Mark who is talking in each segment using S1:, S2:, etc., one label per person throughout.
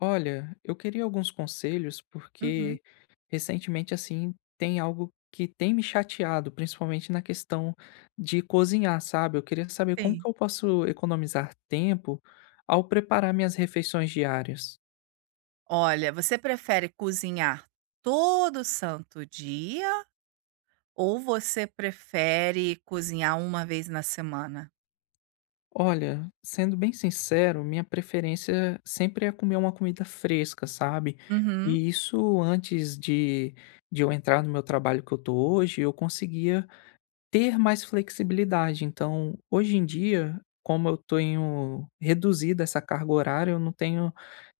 S1: Olha, eu queria alguns conselhos
S2: Uhum,
S1: porque recentemente assim tem algo que tem me chateado, principalmente na questão de cozinhar, sabe? Eu queria saber como que
S2: sim.
S1: eu posso economizar tempo ao preparar minhas refeições diárias.
S2: Olha, você prefere cozinhar todo santo dia ou você prefere cozinhar uma vez na semana?
S1: Olha, sendo bem sincero, minha preferência sempre é comer uma comida fresca, sabe?
S2: Uhum,
S1: E isso antes de eu entrar no meu trabalho que eu tô hoje, eu conseguia ter mais flexibilidade. Então, hoje em dia, como eu tenho reduzido essa carga horária, eu não tenho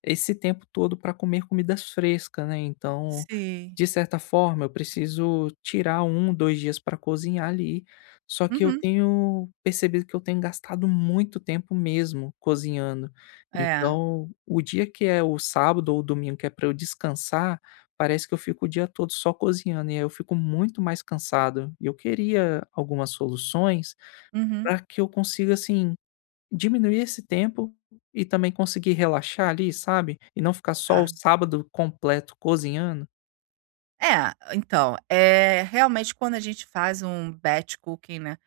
S1: esse tempo todo para comer comidas frescas, né? Então,
S2: sim.
S1: de certa forma, eu preciso tirar um, dois dias para cozinhar ali. Só que eu
S2: Uhum,
S1: tenho percebido que eu tenho gastado muito tempo mesmo cozinhando.
S2: é.
S1: Então, o dia que é o sábado ou o domingo que é para eu descansar, parece que eu fico o dia todo só cozinhando, e aí eu fico muito mais cansado. E eu queria algumas soluções
S2: Uhum,
S1: para que eu consiga, assim, diminuir esse tempo e também conseguir relaxar ali, sabe? E não ficar só o
S2: tá.
S1: sábado completo cozinhando.
S2: É, então, é realmente quando a gente faz um batch cooking, né,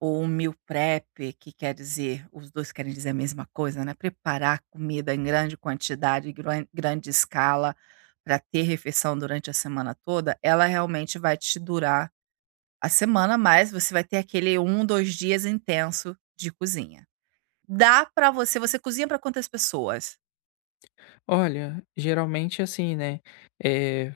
S2: ou um meal prep, que quer dizer os 2 querem dizer a mesma coisa, né, preparar comida em grande quantidade, grande escala, para ter refeição durante a semana toda, ela realmente vai te durar a semana, mas você vai ter aquele um, 2 dias intenso de cozinha. Dá para você cozinha para quantas pessoas?
S1: Olha, geralmente assim, né, eh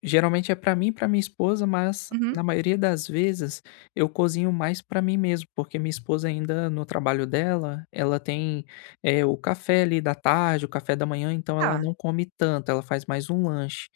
S1: geralmente é para mim e pra minha esposa, mas
S2: Uhum.
S1: na maioria das vezes eu cozinho mais para mim mesmo, porque minha esposa ainda no trabalho dela, ela tem, o café ali da tarde, o café da manhã, então ela
S2: Tá.
S1: não come tanto, ela faz mais um lanche.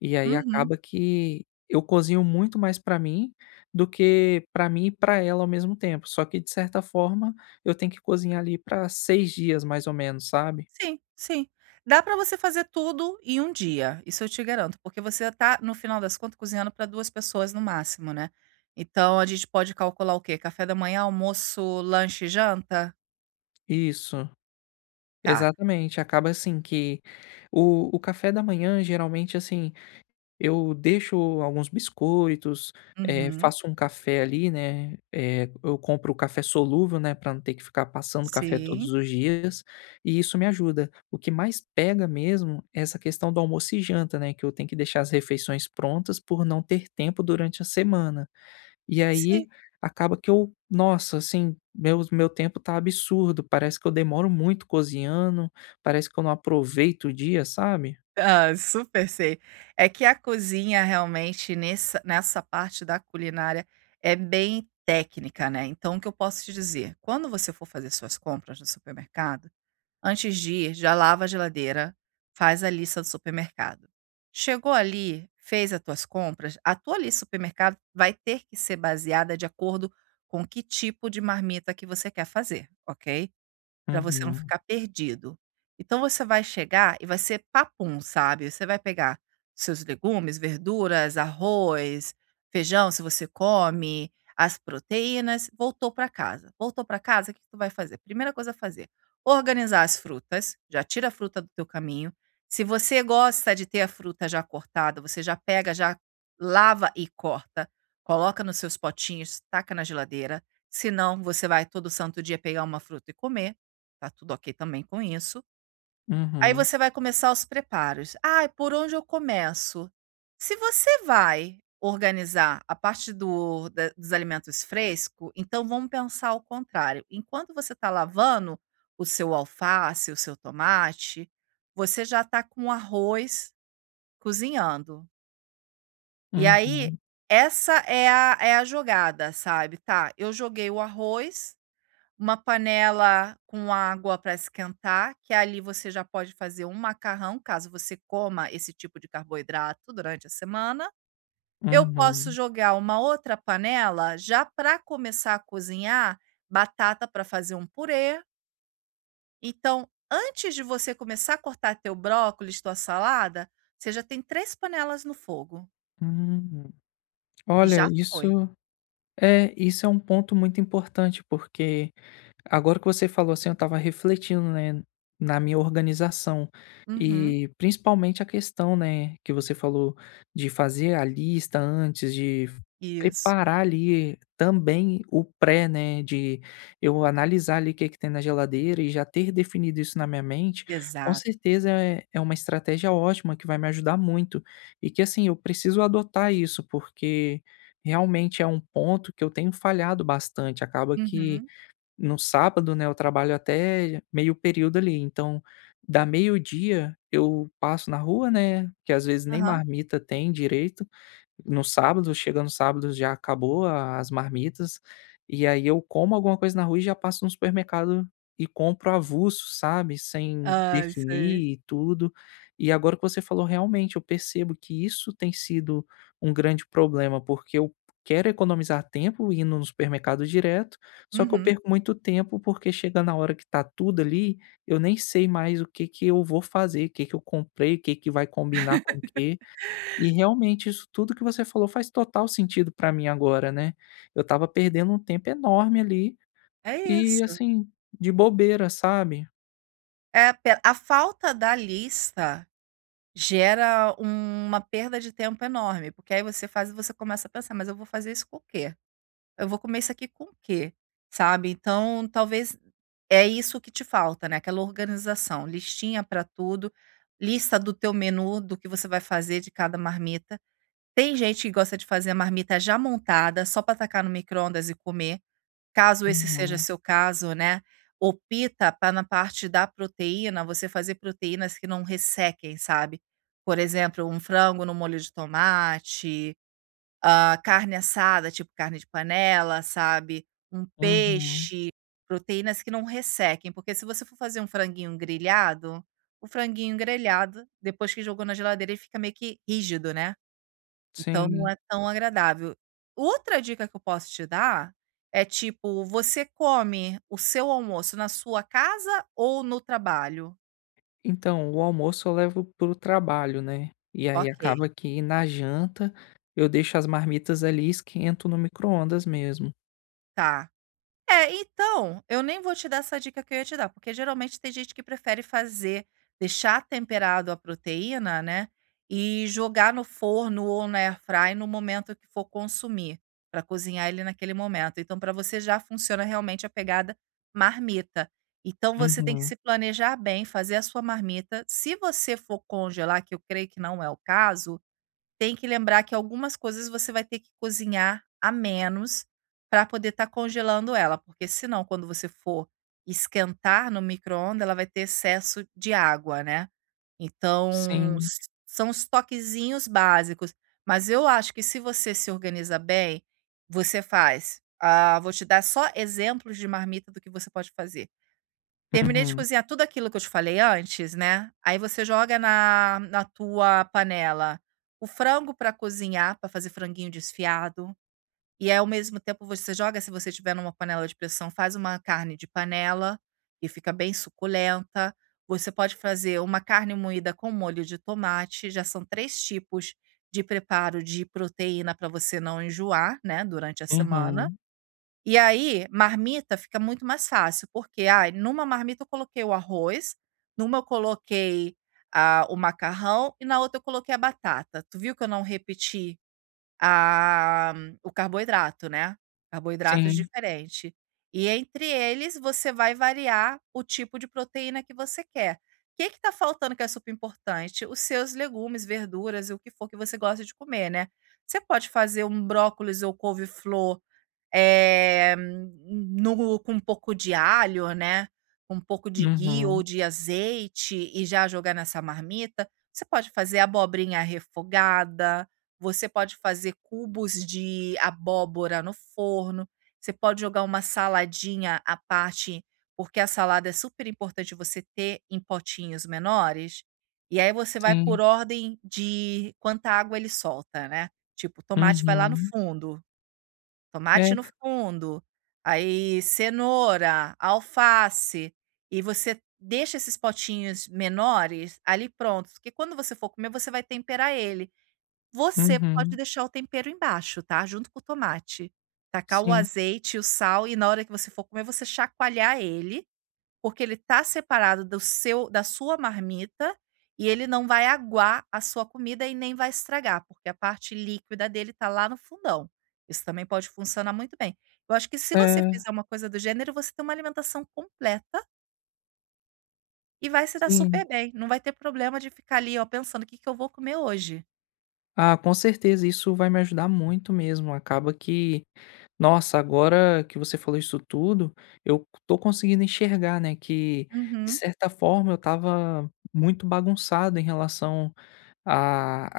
S1: E aí
S2: Uhum.
S1: acaba que eu cozinho muito mais para mim do que para mim e para ela ao mesmo tempo. Só que de certa forma eu tenho que cozinhar ali para 6 dias mais ou menos, sabe?
S2: Sim, sim. Dá para você fazer tudo em um dia, isso eu te garanto, porque você tá, no final das contas, cozinhando para 2 pessoas no máximo, né. Então a gente pode calcular o quê? Café da manhã, almoço, lanche e janta?
S1: Isso.
S2: Tá.
S1: Exatamente, acaba assim que o café da manhã geralmente, assim, eu deixo alguns biscoitos,
S2: Uhum.
S1: faço um café ali, né, eu compro o café solúvel, né, para não ter que ficar passando café todos
S2: Sim,
S1: os dias, e isso me ajuda. O que mais pega mesmo é essa questão do almoço e janta, né, que eu tenho que deixar as refeições prontas por não ter tempo durante a semana. E
S2: sim.
S1: aí, acaba que eu nossa, assim, meu tempo tá absurdo, parece que eu demoro muito cozinhando, parece que eu não aproveito o dia, sabe.
S2: Ah, super sei. É que a cozinha realmente nessa parte da culinária é bem técnica, né. Então o que eu posso te dizer, quando você for fazer suas compras no supermercado, antes de ir, já lava a geladeira, faz a lista do supermercado. Chegou ali, fez as tuas compras, a tua lista do supermercado vai ter que ser baseada de acordo com que tipo de marmita que você quer fazer, ok? Pra você não
S1: Uhum.
S2: ficar perdido. Então você vai chegar e vai ser papum, sabe. Você vai pegar seus legumes, verduras, arroz, feijão, se você come, as proteínas, voltou pra casa. Voltou pra casa. O que tu vai fazer? Primeira coisa a fazer, organizar as frutas, já tira a fruta do teu caminho. Se você gosta de ter a fruta já cortada, você já pega, já lava e corta, coloca nos seus potinhos, taca na geladeira. Se não, você vai todo santo dia pegar uma fruta e comer. Tá tudo ok também com isso. Aí
S1: Uhum.
S2: você vai começar os preparos: "Ah, por onde eu começo?". Se você vai organizar a parte do da dos alimentos frescos, então vamos pensar ao contrário. Enquanto você está lavando o seu alface, o seu tomate, você já está com o arroz cozinhando. E aí,
S1: Uhum.
S2: essa é a jogada, sabe: "Tá, eu joguei o arroz, uma panela com água para esquentar, que ali você já pode fazer um macarrão, caso você coma esse tipo de carboidrato durante a semana. Eu posso
S1: Uhum.
S2: jogar uma outra panela já para começar a cozinhar batata para fazer um purê". Então, antes de você começar a cortar teu brócolis, tua salada, você já tem 3 panelas no fogo
S1: Hum.
S2: e
S1: Olha,
S2: já foi.
S1: isso é um ponto muito importante, porque agora que você falou assim, eu estava refletindo, né, na minha organização
S2: Uhum.
S1: e principalmente a questão, né, que você falou de fazer a lista antes, de
S2: Isso,
S1: preparar ali também o pré, né, de eu analisar ali o que é que tem na geladeira e já ter definido isso na minha mente, com
S2: exato.
S1: certeza é uma estratégia ótima que vai me ajudar muito e que assim eu preciso adotar isso porque realmente é um ponto que eu tenho falhado bastante. Acaba que
S2: Uhum.
S1: no sábado, né, eu trabalho até meio período ali, então da meio-dia eu passo na rua, né, que às vezes nem
S2: Aham.
S1: marmita tem direito, no sábado, chega no sábado já acabou as marmitas, e aí eu como alguma coisa na rua e já passo no supermercado e compro avulso, sabe, sem
S2: Ai, sei.
S1: definir e tudo. E agora que você falou, realmente, eu percebo que isso tem sido um grande problema, porque eu quero economizar tempo indo no supermercado direto, só que eu
S2: Uhum.
S1: perco muito tempo, porque chega na hora que tá tudo ali, eu nem sei mais o que que eu vou fazer, o que que eu comprei, o que que vai combinar com o quê. E realmente isso tudo que você falou faz total sentido pra mim agora, né. Eu estava perdendo um tempo enorme ali
S2: É
S1: e,
S2: isso.
S1: assim, de bobeira, sabe.
S2: É, pe a falta da lista gera uma perda de tempo enorme, porque aí você faz e você começa a pensar: "Mas eu vou fazer isso com o quê? Eu vou comer isso aqui com o quê?", sabe. Então, talvez é isso que te falta, né, aquela organização, listinha para tudo, lista do teu menu, do que você vai fazer de cada marmita. Tem gente que gosta de fazer a marmita já montada, só para tacar no micro-ondas e comer. Caso esse seja
S1: Uhum,
S2: seu caso, né, opta para na parte da proteína, você fazer proteínas que não ressequem, sabe. Por exemplo, um frango no molho de tomate, carne assada, tipo carne de panela, sabe, um
S1: uhum,
S2: peixe, proteínas que não ressequem, porque se você for fazer um franguinho grelhado, o franguinho grelhado, depois que jogou na geladeira, ele fica meio que rígido, né. Então não
S1: sim.
S2: é tão agradável. Outra dica que eu posso te dar é, tipo, você come o seu almoço na sua casa ou no trabalho?
S1: Então, o almoço eu levo pro trabalho, né, e aí
S2: Ok,
S1: acaba que na janta eu deixo as marmitas ali e esquento no micro-ondas mesmo.
S2: tá. É, então, eu nem vou te dar essa dica que eu ia te dar, porque geralmente tem gente que prefere fazer deixar temperado a proteína, né, e jogar no forno ou na airfry no momento que for consumir, para cozinhar ele naquele momento. Então para você já funciona realmente a pegada marmita. Então você tem que
S1: Uhum,
S2: se planejar bem, fazer a sua marmita. Se você for congelar, que eu creio que não é o caso, tem que lembrar que algumas coisas você vai ter que cozinhar a menos para poder estar congelando ela, porque senão quando você for esquentar no micro-ondas, ela vai ter excesso de água, né. Então
S1: sim,
S2: s são os toquezinhos básicos, mas eu acho que se você se organiza bem, você faz, vou te dar só exemplos de marmita do que você pode fazer. Terminei de
S1: uhum,
S2: cozinhar tudo aquilo que eu te falei antes, né, aí você joga na tua panela o frango para cozinhar, para fazer franguinho desfiado, e aí ao mesmo tempo você joga, se você tiver numa panela de pressão, faz uma carne de panela, e fica bem suculenta. Você pode fazer uma carne moída com molho de tomate, já são 3 tipos de preparo de proteína para você não enjoar, né, durante a semana.
S1: uhum,
S2: E aí, marmita fica muito mais fácil, porque, ai, numa marmita eu coloquei o arroz, numa eu coloquei, o macarrão e na outra eu coloquei a batata. Tu viu que eu não repeti ah, o carboidrato, né, carboidratos
S1: sim,
S2: diferente. E entre eles você vai variar o tipo de proteína que você quer. O que está faltando que é super importante? Os seus legumes, verduras, o que for que você gosta de comer, né. Você pode fazer um brócolis ou couve-flor, eh, no com um pouco de alho, né, com um pouco de ghee ou
S1: uhum,
S2: de azeite e já jogar nessa marmita. Você pode fazer abobrinha refogada, você pode fazer cubos de abóbora no forno, você pode jogar uma saladinha à parte, porque a salada é super importante você ter em potinhos menores, e aí você vai por
S1: sim,
S2: ordem de quanta água ele solta, né. Tipo, tomate vai lá no
S1: uhum,
S2: fundo, tomate no
S1: é,
S2: fundo, aí cenoura, alface, e você deixa esses potinhos menores ali prontos, porque quando você for comer, você vai temperar ele. Você pode
S1: uhum,
S2: deixar o tempero embaixo, tá, junto com o tomate. Tacar o
S1: sim,
S2: azeite, o sal e na hora que você for comer, você chacoalhar ele, porque ele tá separado do seu da sua marmita, e ele não vai aguar a sua comida e nem vai estragar, porque a parte líquida dele tá lá no fundão. Isso também pode funcionar muito bem. Eu acho que se você
S1: é.
S2: fizer uma coisa do gênero, você tem uma alimentação completa e vai se dar super
S1: Sim.
S2: bem, não vai ter problema de ficar ali, ó, pensando: "O que que eu vou comer hoje?".
S1: Ah, com certeza, isso vai me ajudar muito mesmo. Acaba que, nossa, agora que você falou isso tudo, eu tô conseguindo enxergar, né, que de
S2: Uhum.
S1: certa forma eu estava muito bagunçado em relação a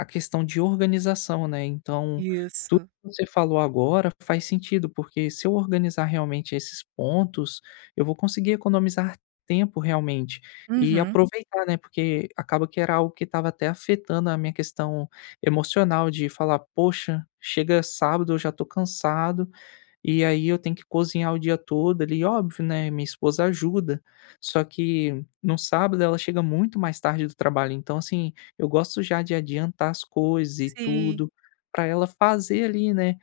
S1: a questão de organização, né. Então, tudo
S2: Isso.
S1: que você falou agora faz sentido, porque se eu organizar realmente esses pontos, eu vou conseguir economizar tempo realmente e
S2: Uhum.
S1: aproveitar, né, porque acaba que era algo que estava até afetando a minha questão emocional de falar: "Poxa, chega sábado, eu já estou cansado, e aí eu tenho que cozinhar o dia todo ali, óbvio, né, minha esposa ajuda, só que no sábado ela chega muito mais tarde do trabalho, então assim, eu gosto já de adiantar as coisas e
S2: Sim.
S1: tudo, para ela fazer ali, né,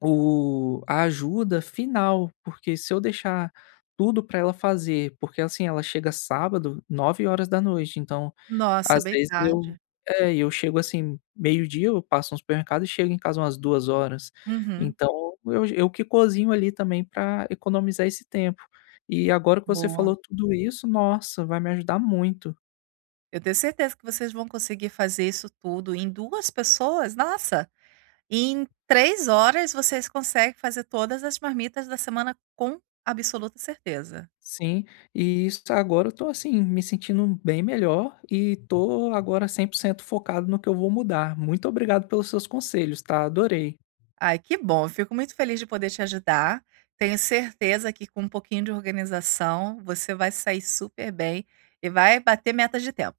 S1: o a ajuda final, porque se eu deixar tudo para ela fazer porque, assim, ela chega sábado 9 horas da noite então,
S2: Nossa,
S1: às
S2: bem
S1: vezes
S2: tarde.
S1: eu chego, assim, meio-dia, eu passo no supermercado e chego em casa umas 2 horas.
S2: Uhum.
S1: Então eu que cozinho ali também para economizar esse tempo. E agora que você
S2: Boa.
S1: falou tudo isso, nossa, vai me ajudar muito.
S2: Eu tenho certeza que vocês vão conseguir fazer isso tudo em 2 pessoas, nossa, em 3 horas vocês conseguem fazer todas as marmitas da semana com absoluta certeza.
S1: Sim, e isso agora eu tô assim, me sentindo bem melhor e tô agora 100% focado no que eu vou mudar. Muito obrigado pelos seus conselhos, tá? Adorei.
S2: Ai, que bom, eu fico muito feliz de poder te ajudar. Tenho certeza que com um pouquinho de organização, você vai sair super bem e vai bater metas de tempo.